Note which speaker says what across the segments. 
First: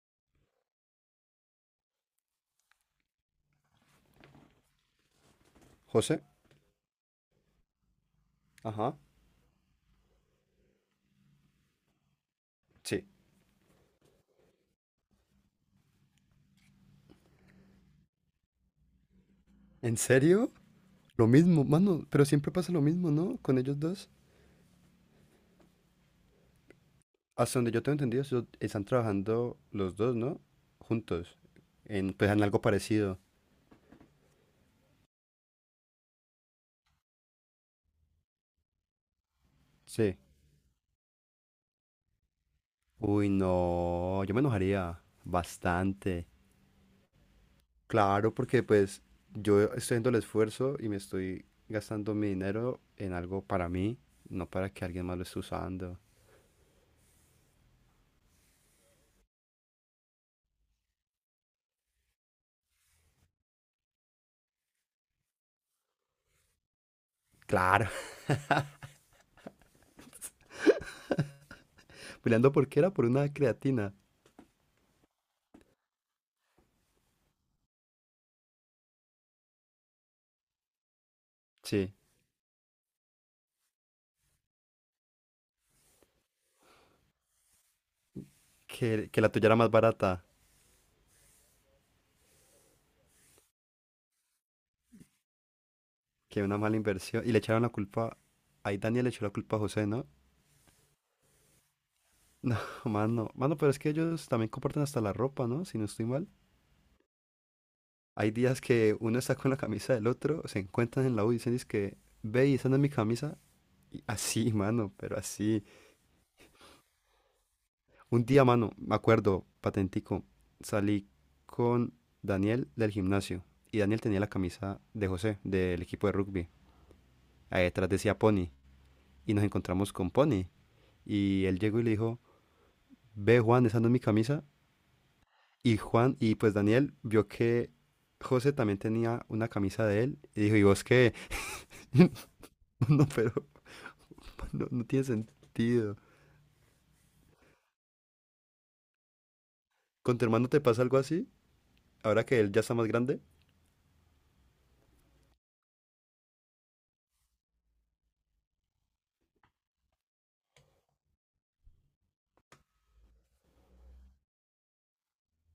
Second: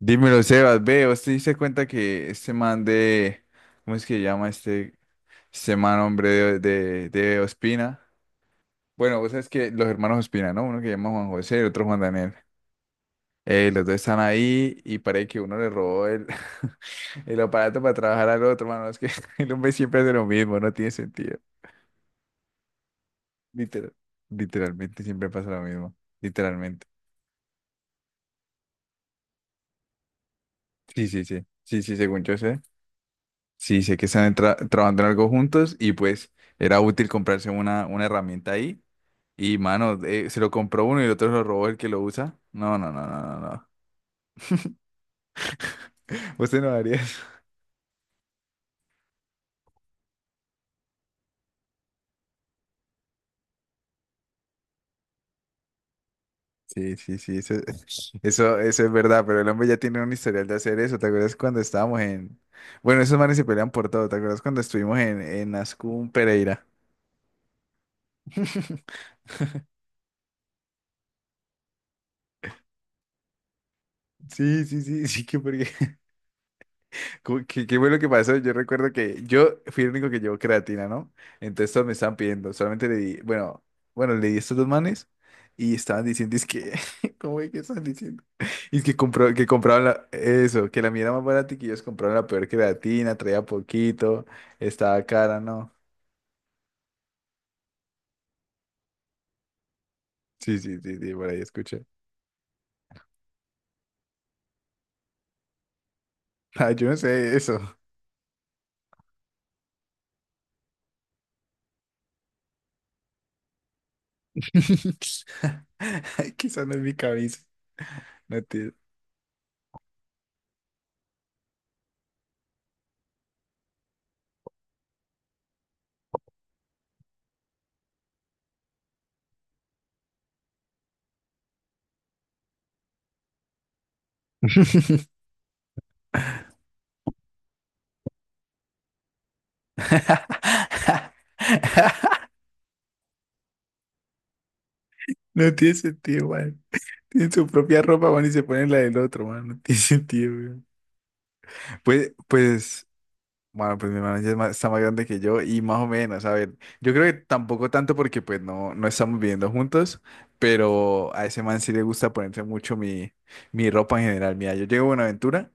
Speaker 1: Dímelo, Sebas, ve, ¿usted se diste cuenta que este man de, ¿cómo es que se llama este, este man,
Speaker 2: José.
Speaker 1: hombre de Ospina?
Speaker 2: Ajá.
Speaker 1: Bueno, vos sabes que los hermanos Ospina, ¿no? Uno que se llama Juan José y otro Juan Daniel.
Speaker 2: Sí.
Speaker 1: Los dos están ahí y parece que uno le robó el, el aparato para trabajar al otro, mano. Es que el hombre
Speaker 2: ¿En
Speaker 1: siempre hace lo
Speaker 2: serio?
Speaker 1: mismo, no tiene
Speaker 2: Lo
Speaker 1: sentido.
Speaker 2: mismo, mano, pero siempre pasa lo mismo, ¿no? Con ellos
Speaker 1: Literal,
Speaker 2: dos.
Speaker 1: literalmente siempre pasa lo mismo, literalmente.
Speaker 2: Hasta donde yo tengo entendido, están trabajando los dos, ¿no?
Speaker 1: Sí, sí,
Speaker 2: Juntos.
Speaker 1: sí, sí, sí,
Speaker 2: En,
Speaker 1: según
Speaker 2: pues
Speaker 1: yo
Speaker 2: en
Speaker 1: sé.
Speaker 2: algo parecido.
Speaker 1: Sí, sé que están trabajando en algo juntos y pues era útil comprarse una herramienta ahí. Y mano,
Speaker 2: Sí.
Speaker 1: se lo compró uno y el otro lo robó el que lo usa. No, no, no, no,
Speaker 2: Uy,
Speaker 1: no. no.
Speaker 2: no, yo me enojaría bastante.
Speaker 1: Usted no haría eso.
Speaker 2: Claro, porque pues yo estoy haciendo el esfuerzo y me estoy gastando mi dinero en algo para mí, no para que alguien más lo esté usando.
Speaker 1: Sí, sí, sí, eso, eso es verdad, pero el hombre ya tiene un historial de hacer eso. ¿Te acuerdas cuando estábamos en... Bueno, esos manes se pelean por todo. ¿Te acuerdas cuando estuvimos en Ascún Pereira?
Speaker 2: Claro, peleando porque era por una creatina.
Speaker 1: Sí, sí, sí, sí, que porque... Qué bueno que pasó. Yo recuerdo que yo fui el único que llevó creatina, ¿no? Entonces todos me
Speaker 2: Sí,
Speaker 1: estaban pidiendo. Solamente le di, bueno, bueno, le di a estos dos manes y estaban diciendo, es que, ¿cómo es que están diciendo? Y es que,
Speaker 2: que la
Speaker 1: compró, que
Speaker 2: tuya era más
Speaker 1: compraban
Speaker 2: barata.
Speaker 1: eso, que la mía era más barata y que ellos compraban la peor creatina, traía poquito, estaba cara, ¿no?
Speaker 2: Que una mala inversión. Y le echaron la culpa. Ahí Daniel le echó la culpa a José, ¿no?
Speaker 1: Sí, sí, sí, sí, por ahí escuché.
Speaker 2: No, mano. Mano, pero es que ellos también comparten hasta la ropa, ¿no? Si no estoy mal.
Speaker 1: Ah, yo no sé eso.
Speaker 2: Hay días que uno está con la camisa del otro, se encuentran en la U y dicen, que ve y esa no es mi camisa. Y así, mano, pero así.
Speaker 1: Quizás no es mi cabeza.
Speaker 2: Un
Speaker 1: No
Speaker 2: día,
Speaker 1: tiene.
Speaker 2: mano, me acuerdo, patentico, salí con Daniel del gimnasio. Y Daniel tenía la camisa de José, del equipo de rugby. Ahí detrás decía Pony. Y nos encontramos con Pony. Y él llegó y le dijo, ve Juan, esa no es mi camisa. Y Juan, y pues Daniel vio que José también tenía una camisa de él y dijo, ¿y vos qué? No, pero no tiene
Speaker 1: No tiene
Speaker 2: sentido.
Speaker 1: sentido, man. Tienen su propia ropa, van y se ponen la del otro, man. No tiene
Speaker 2: ¿Con tu
Speaker 1: sentido,
Speaker 2: hermano te
Speaker 1: weón.
Speaker 2: pasa algo así?
Speaker 1: Pues,
Speaker 2: Ahora que él ya está
Speaker 1: pues,
Speaker 2: más grande.
Speaker 1: bueno, pues mi hermano ya es está más grande que yo y más o menos, a ver, yo creo que tampoco tanto porque pues no, no estamos viviendo juntos, pero a ese man sí le gusta ponerse mucho mi, mi ropa en general. Mira, yo llego a Buenaventura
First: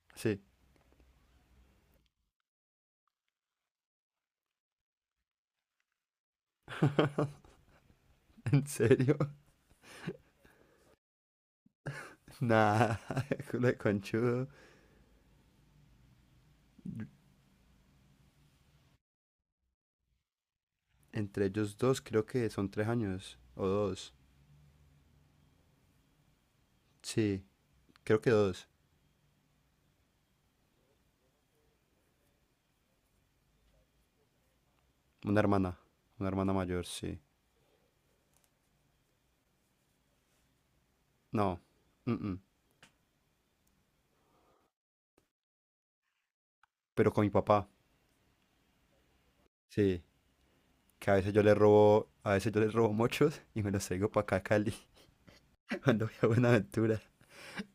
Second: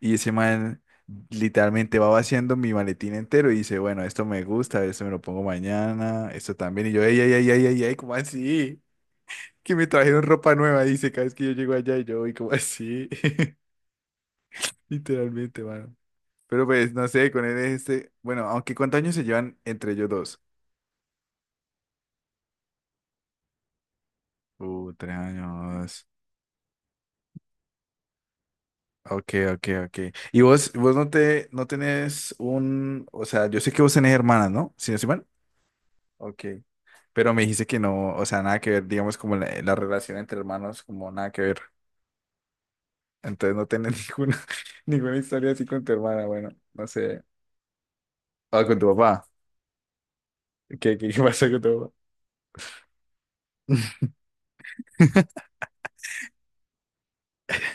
Speaker 1: y ese
Speaker 2: Sí.
Speaker 1: man literalmente va vaciando mi maletín entero y dice, bueno, esto me gusta, esto me lo pongo mañana, esto también. Y yo, ay, ay, ay, ay, ay, ay, ¿cómo
Speaker 2: ¿En
Speaker 1: así?
Speaker 2: serio?
Speaker 1: Que me trajeron ropa nueva, dice, cada vez que yo llego allá y yo voy como
Speaker 2: Nah,
Speaker 1: así,
Speaker 2: culo de conchudo.
Speaker 1: literalmente, mano. Pero pues, no sé, con él es este, bueno, aunque ¿cuántos años se llevan entre ellos dos?
Speaker 2: Entre ellos dos creo que son 3 años o 2.
Speaker 1: 3 años.
Speaker 2: Sí, creo que 2.
Speaker 1: Ok, ok, ok. Y vos no tenés un, o sea, yo sé que vos tenés hermanas, ¿no? Si no estoy mal.
Speaker 2: Una hermana, una
Speaker 1: Ok.
Speaker 2: hermana mayor, sí.
Speaker 1: Pero me dijiste que no, o sea, nada que ver, digamos, como la relación entre hermanos, como nada que
Speaker 2: No,
Speaker 1: ver.
Speaker 2: mm, mm,
Speaker 1: Entonces no tenés ninguna historia así con tu hermana, bueno, no
Speaker 2: pero
Speaker 1: sé.
Speaker 2: con mi papá,
Speaker 1: Ah, con tu papá.
Speaker 2: sí.
Speaker 1: ¿Qué, qué,
Speaker 2: Que a
Speaker 1: qué
Speaker 2: veces yo
Speaker 1: pasó
Speaker 2: le
Speaker 1: con tu papá?
Speaker 2: robo, a veces yo le robo mochos y me los traigo para acá a Cali, cuando voy a Buenaventura.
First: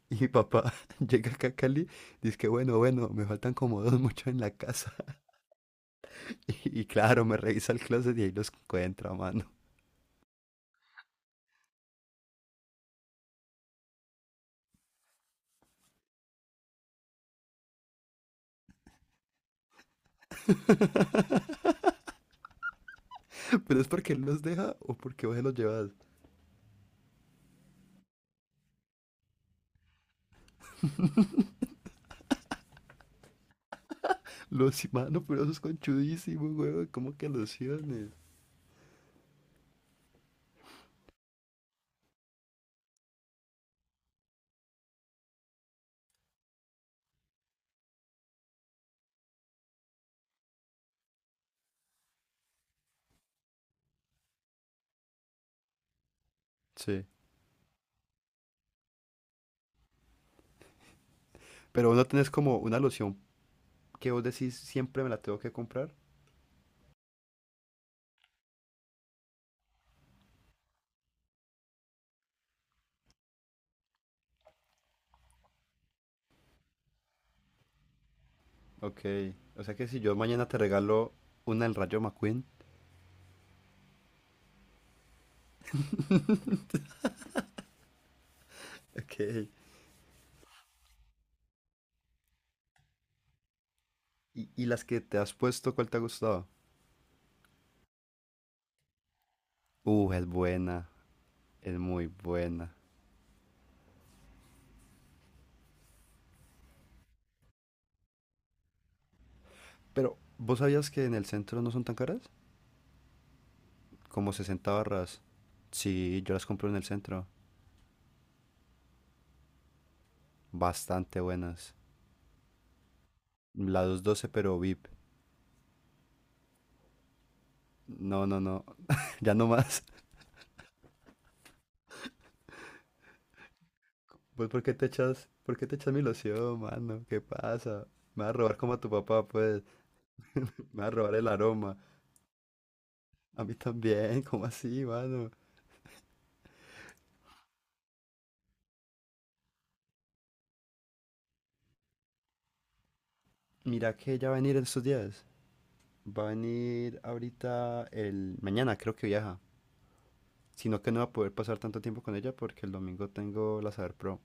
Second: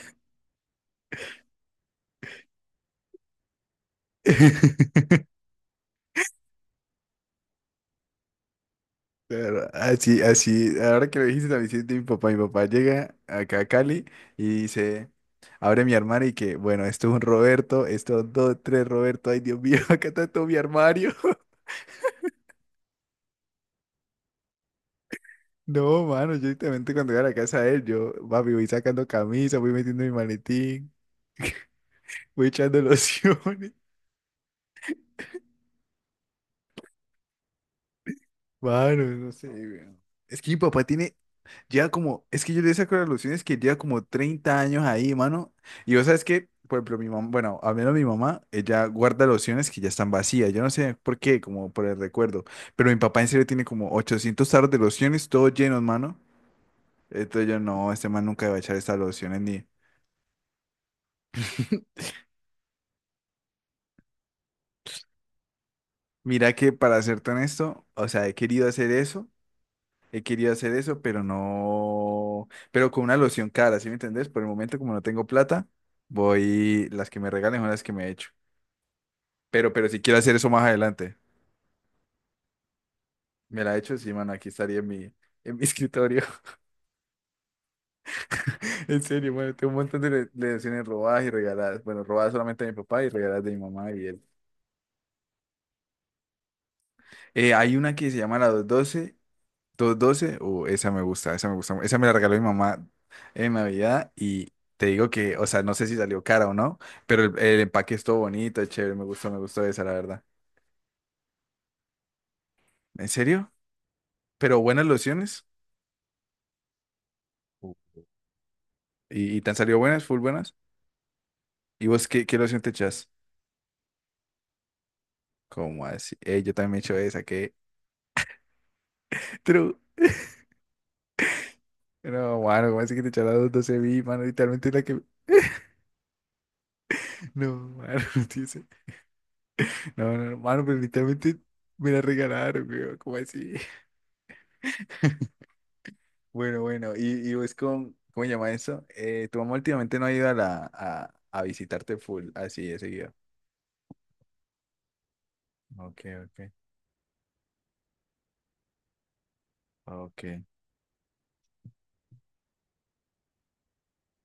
Speaker 2: Y mi papá llega acá a Cali, dice que bueno, bueno, me faltan como dos mochos en la casa. Y claro, me revisa el closet y ahí los encuentra, mano.
Speaker 1: Claro, así, así, ahora que lo dijiste, la visita de mi papá llega acá a Cali y dice, abre mi armario y que, bueno, esto es un Roberto, esto dos, tres Roberto, ay Dios mío, acá está todo mi armario.
Speaker 2: Pero es porque él los deja o porque vos se los llevas.
Speaker 1: No, mano, yo directamente cuando llego a la casa de él, yo, papi, voy sacando camisa, voy metiendo mi maletín, voy echando lociones.
Speaker 2: Los, mano, pero eso es conchudísimo, huevón. ¿Cómo que lociones?
Speaker 1: Mano, no sé, weón. Es que mi papá tiene Lleva como, es que yo le saco las lociones que lleva como 30 años ahí, mano. Y vos sabes que, por ejemplo, mi mamá, bueno, al menos mi mamá, ella guarda lociones que ya están vacías. Yo no sé por qué, como por el recuerdo. Pero mi papá en serio tiene como 800 tarros de lociones, todos llenos, mano.
Speaker 2: Sí.
Speaker 1: Entonces yo, no, este man nunca va a echar estas lociones ni.
Speaker 2: Pero vos no tenés como una loción que vos decís siempre me la tengo que comprar.
Speaker 1: Mira que para serte honesto, o sea, he querido hacer eso, he querido hacer eso, pero no. Pero con una loción cara, ¿sí me entendés? Por el momento, como no tengo plata, voy, las que me regalen son las que me he
Speaker 2: Ok, o
Speaker 1: Pero,
Speaker 2: sea que
Speaker 1: pero si
Speaker 2: si yo
Speaker 1: quiero hacer
Speaker 2: mañana
Speaker 1: eso
Speaker 2: te
Speaker 1: más
Speaker 2: regalo
Speaker 1: adelante,
Speaker 2: una del Rayo McQueen,
Speaker 1: me la he hecho, sí, mano, aquí estaría en mi, escritorio. En serio,
Speaker 2: ok,
Speaker 1: bueno, tengo un montón de lecciones robadas y regaladas. Bueno, robadas solamente de mi papá y regaladas de mi mamá y él.
Speaker 2: y las que te has puesto, ¿cuál te ha gustado?
Speaker 1: Hay una que se llama la 212,
Speaker 2: Es
Speaker 1: doce o esa
Speaker 2: buena,
Speaker 1: me gusta, esa me gusta,
Speaker 2: es
Speaker 1: esa me
Speaker 2: muy
Speaker 1: la regaló mi
Speaker 2: buena.
Speaker 1: mamá en Navidad y te digo que, o sea, no sé si salió cara o no, pero el empaque es todo bonito, es chévere, me gustó esa, la
Speaker 2: Pero,
Speaker 1: verdad.
Speaker 2: ¿vos sabías que en el centro no son tan caras?
Speaker 1: ¿En serio?
Speaker 2: Como
Speaker 1: Pero
Speaker 2: 60
Speaker 1: buenas
Speaker 2: barras.
Speaker 1: lociones
Speaker 2: Sí, yo las compro en el centro,
Speaker 1: Uh. Y te han salido buenas, full buenas.
Speaker 2: bastante buenas.
Speaker 1: ¿Y vos qué loción te echas?
Speaker 2: La 212 pero VIP.
Speaker 1: ¿Cómo así? Yo también he hecho esa, ¿qué?
Speaker 2: No, no, no, ya no
Speaker 1: True.
Speaker 2: más.
Speaker 1: No, mano, ¿cómo así que te echas las 12.000, mano?
Speaker 2: Pues, ¿por
Speaker 1: Literalmente
Speaker 2: qué
Speaker 1: la
Speaker 2: te
Speaker 1: que...
Speaker 2: echas, por qué te echas mi loción, mano? ¿Qué
Speaker 1: No,
Speaker 2: pasa?
Speaker 1: mano,
Speaker 2: Me va a robar
Speaker 1: dice...
Speaker 2: como a tu papá, pues.
Speaker 1: No, no, no, mano, pero
Speaker 2: Me va a robar el
Speaker 1: literalmente
Speaker 2: aroma.
Speaker 1: me la regalaron, weón, ¿cómo
Speaker 2: A
Speaker 1: así?
Speaker 2: mí también, ¿cómo así, mano?
Speaker 1: Bueno, bueno, y, vos con... ¿Cómo se llama eso? Tu mamá últimamente no ha ido a, la a visitarte full, así de seguido.
Speaker 2: Mira que ella va a venir en estos días.
Speaker 1: Ok,
Speaker 2: Va a
Speaker 1: ok,
Speaker 2: venir ahorita el mañana, creo que viaja.
Speaker 1: ok.
Speaker 2: Sino que no va a poder pasar tanto tiempo con ella porque el domingo tengo la Saber Pro.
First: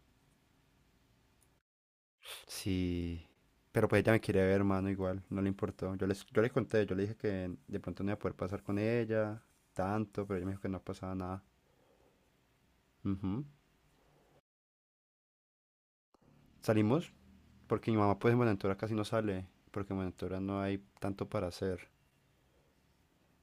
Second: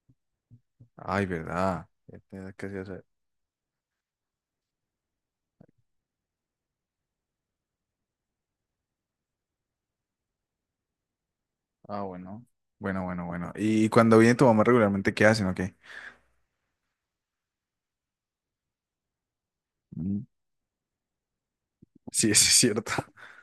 Speaker 1: Ay, ¿verdad? Ya casi ya sabes.
Speaker 2: Sí. Pero pues ella me quiere ver, hermano, igual, no le importó. Yo le conté, yo le dije que de pronto no iba a poder pasar con ella tanto, pero ella me dijo que no pasaba nada.
Speaker 1: Ah, bueno. Bueno, bueno,
Speaker 2: Ujú.
Speaker 1: bueno. ¿Y cuando viene tu mamá regularmente, qué hacen o qué?
Speaker 2: Salimos porque mi mamá pues en Buenaventura casi no sale, porque en
Speaker 1: Mm.
Speaker 2: Buenaventura no hay tanto para hacer.
Speaker 1: Sí, eso es cierto.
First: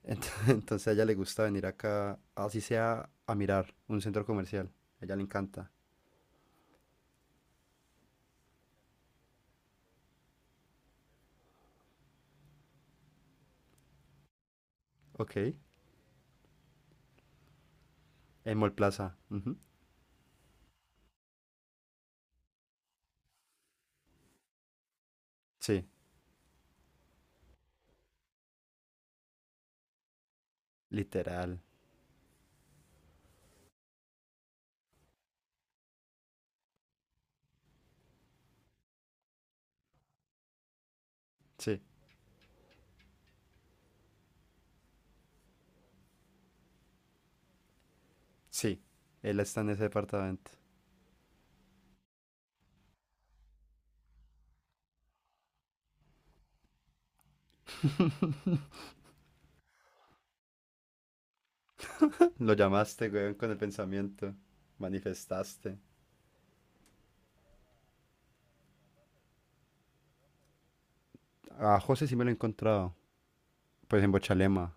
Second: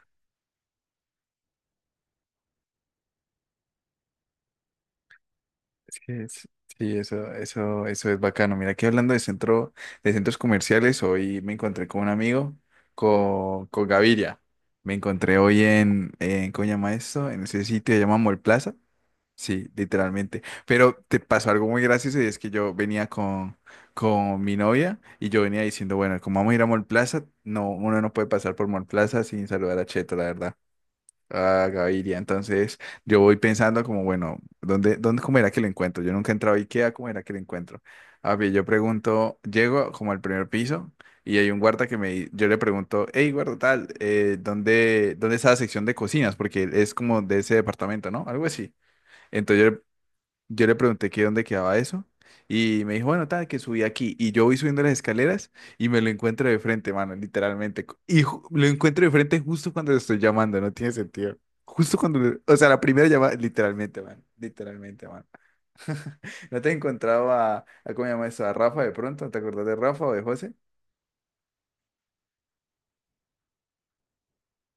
Speaker 2: Entonces a ella le gusta venir acá, así sea a mirar un centro comercial. A ella le encanta.
Speaker 1: Es que es- Sí, eso es bacano. Mira, aquí hablando de centro, de centros comerciales, hoy me encontré con un amigo, con, Gaviria. Me
Speaker 2: Ok.
Speaker 1: encontré hoy en, ¿cómo se llama esto? En ese sitio que se llama Mall
Speaker 2: En Mall
Speaker 1: Plaza.
Speaker 2: Plaza, ujú.
Speaker 1: Sí, literalmente. Pero te pasó algo muy gracioso y es que yo venía con mi novia y yo venía
Speaker 2: Sí,
Speaker 1: diciendo, bueno, como vamos a ir a Mall Plaza, no, uno no puede pasar por Mall Plaza sin saludar a Cheto, la verdad.
Speaker 2: literal.
Speaker 1: Ah, Gaviria, entonces yo voy pensando como, bueno, ¿dónde, cómo era que lo encuentro? Yo nunca he entrado a IKEA, ¿cómo era que lo encuentro? A ver, yo pregunto, llego como al primer piso y hay un
Speaker 2: Sí,
Speaker 1: guarda que yo le pregunto, hey, guarda tal, ¿dónde está la sección de cocinas? Porque es como de ese departamento, ¿no? Algo así.
Speaker 2: sí. Él está en
Speaker 1: Entonces
Speaker 2: ese departamento.
Speaker 1: yo le pregunté que dónde quedaba eso y me dijo, bueno, tal, que subí aquí. Y yo voy subiendo las escaleras y me lo encuentro de frente, mano, literalmente. Lo encuentro de frente justo cuando lo estoy llamando, no tiene sentido. Justo cuando,
Speaker 2: Lo
Speaker 1: o sea, la primera
Speaker 2: llamaste,
Speaker 1: llamada,
Speaker 2: weón, con el
Speaker 1: literalmente, mano,
Speaker 2: pensamiento.
Speaker 1: literalmente, mano.
Speaker 2: Manifestaste.
Speaker 1: ¿No te he encontrado a, cómo se llama eso, a Rafa de pronto? ¿Te acordás de Rafa o de José?
Speaker 2: A José sí me lo he encontrado. Pues en Bochalema.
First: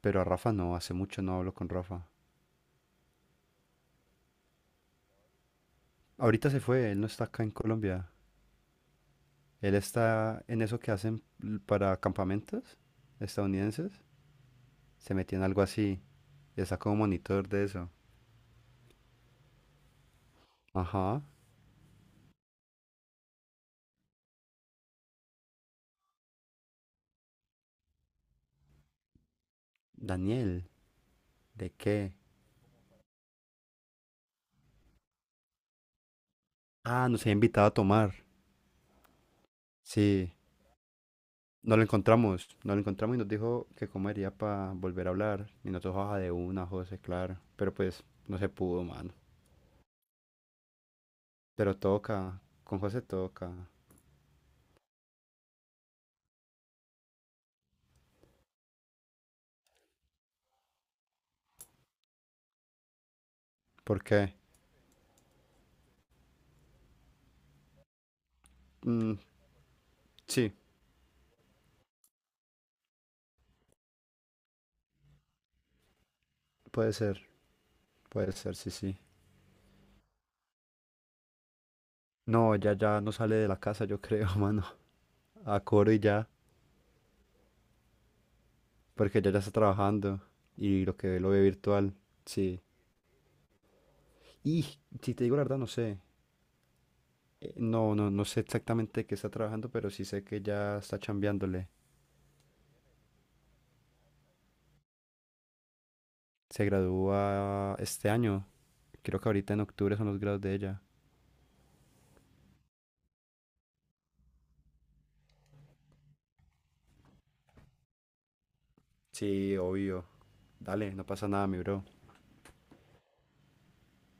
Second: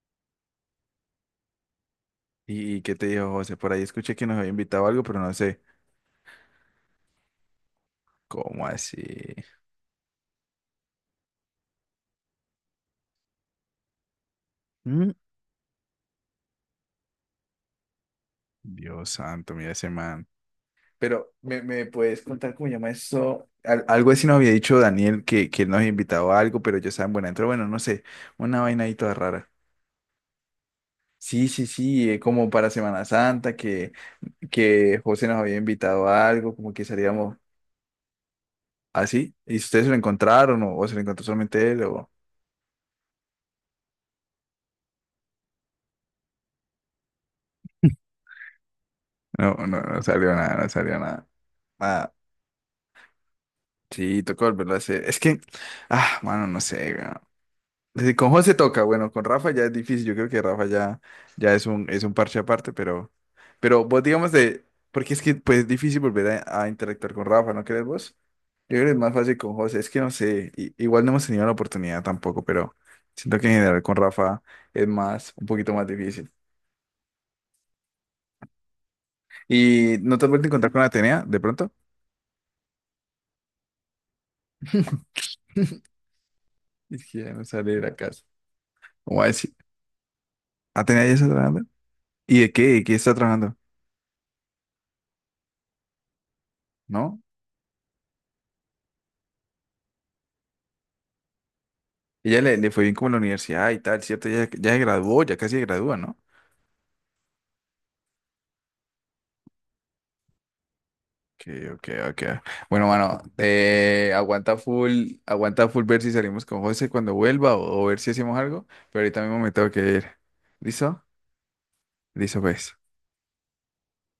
Speaker 2: Pero a Rafa no, hace mucho no hablo con Rafa.
Speaker 1: ¿Y qué te dijo José? Por ahí escuché que nos había invitado a algo, pero no sé.
Speaker 2: Ahorita se fue, él no está acá en Colombia.
Speaker 1: ¿Cómo así?
Speaker 2: Él está en eso que hacen para campamentos estadounidenses.
Speaker 1: Mm.
Speaker 2: Se metió en algo así. Ya sacó un monitor de eso.
Speaker 1: Dios santo, mira ese man.
Speaker 2: Ajá.
Speaker 1: Pero, ¿me puedes contar cómo llama eso? Algo así nos había dicho Daniel que, él nos había invitado a algo, pero yo estaba en Buenaventura, bueno, no sé, una vaina ahí toda rara.
Speaker 2: Daniel,
Speaker 1: Sí, sí,
Speaker 2: ¿de
Speaker 1: sí,
Speaker 2: qué?
Speaker 1: como para Semana Santa, que, José nos había invitado a algo, como que
Speaker 2: Ah, nos había
Speaker 1: salíamos
Speaker 2: invitado a tomar.
Speaker 1: así. ¿Y ustedes se lo
Speaker 2: Sí,
Speaker 1: encontraron o se lo encontró solamente
Speaker 2: no
Speaker 1: él?
Speaker 2: lo
Speaker 1: O...
Speaker 2: encontramos. No lo encontramos y nos dijo que comería para volver a hablar. Y nosotros, baja de una, José, claro. Pero pues no se pudo, mano.
Speaker 1: No, no, no salió nada, no salió nada.
Speaker 2: Pero
Speaker 1: Nada.
Speaker 2: toca, con José toca.
Speaker 1: Sí, tocó volverlo a hacer. Es que, mano, no sé, weón. Sí, con José toca, bueno, con Rafa ya es difícil, yo creo que Rafa ya, ya es un, parche aparte, pero vos
Speaker 2: ¿Por
Speaker 1: digamos
Speaker 2: qué?
Speaker 1: de, porque es que pues es difícil volver a interactuar con Rafa, ¿no crees vos? Yo creo que es más
Speaker 2: Mm,
Speaker 1: fácil con José, es que no sé,
Speaker 2: sí,
Speaker 1: igual no hemos tenido la oportunidad tampoco, pero siento que en general con Rafa es más, un poquito más difícil.
Speaker 2: puede ser, puede ser, sí, sí.
Speaker 1: ¿Y no te has vuelto a encontrar con Atenea de pronto?
Speaker 2: No, ya no sale de la casa, yo creo, mano. A coro y ya,
Speaker 1: Es que ya no sale de la casa. ¿Cómo
Speaker 2: porque
Speaker 1: va a
Speaker 2: ya está
Speaker 1: decir?
Speaker 2: trabajando y lo
Speaker 1: ¿Atenea
Speaker 2: que
Speaker 1: ya
Speaker 2: ve
Speaker 1: está
Speaker 2: lo ve
Speaker 1: trabajando?
Speaker 2: virtual,
Speaker 1: ¿Y de
Speaker 2: sí.
Speaker 1: qué? ¿De qué está trabajando?
Speaker 2: Y si te digo la verdad, no sé.
Speaker 1: ¿No?
Speaker 2: No, no sé exactamente qué está trabajando, pero sí sé que ya está chambeándole.
Speaker 1: Ella le fue bien como en la universidad y tal, ¿cierto? Ya, ya se graduó, ya casi se gradúa, ¿no?
Speaker 2: Se gradúa este año. Creo que ahorita en octubre son los grados de ella.
Speaker 1: Okay, okay, okay. Bueno, mano, aguanta full ver si salimos con José cuando vuelva o, ver si hacemos algo, pero ahorita mismo me
Speaker 2: Sí,
Speaker 1: tengo que ir.
Speaker 2: obvio. Dale,
Speaker 1: ¿Listo?
Speaker 2: no pasa nada, mi bro.
Speaker 1: Listo, pues.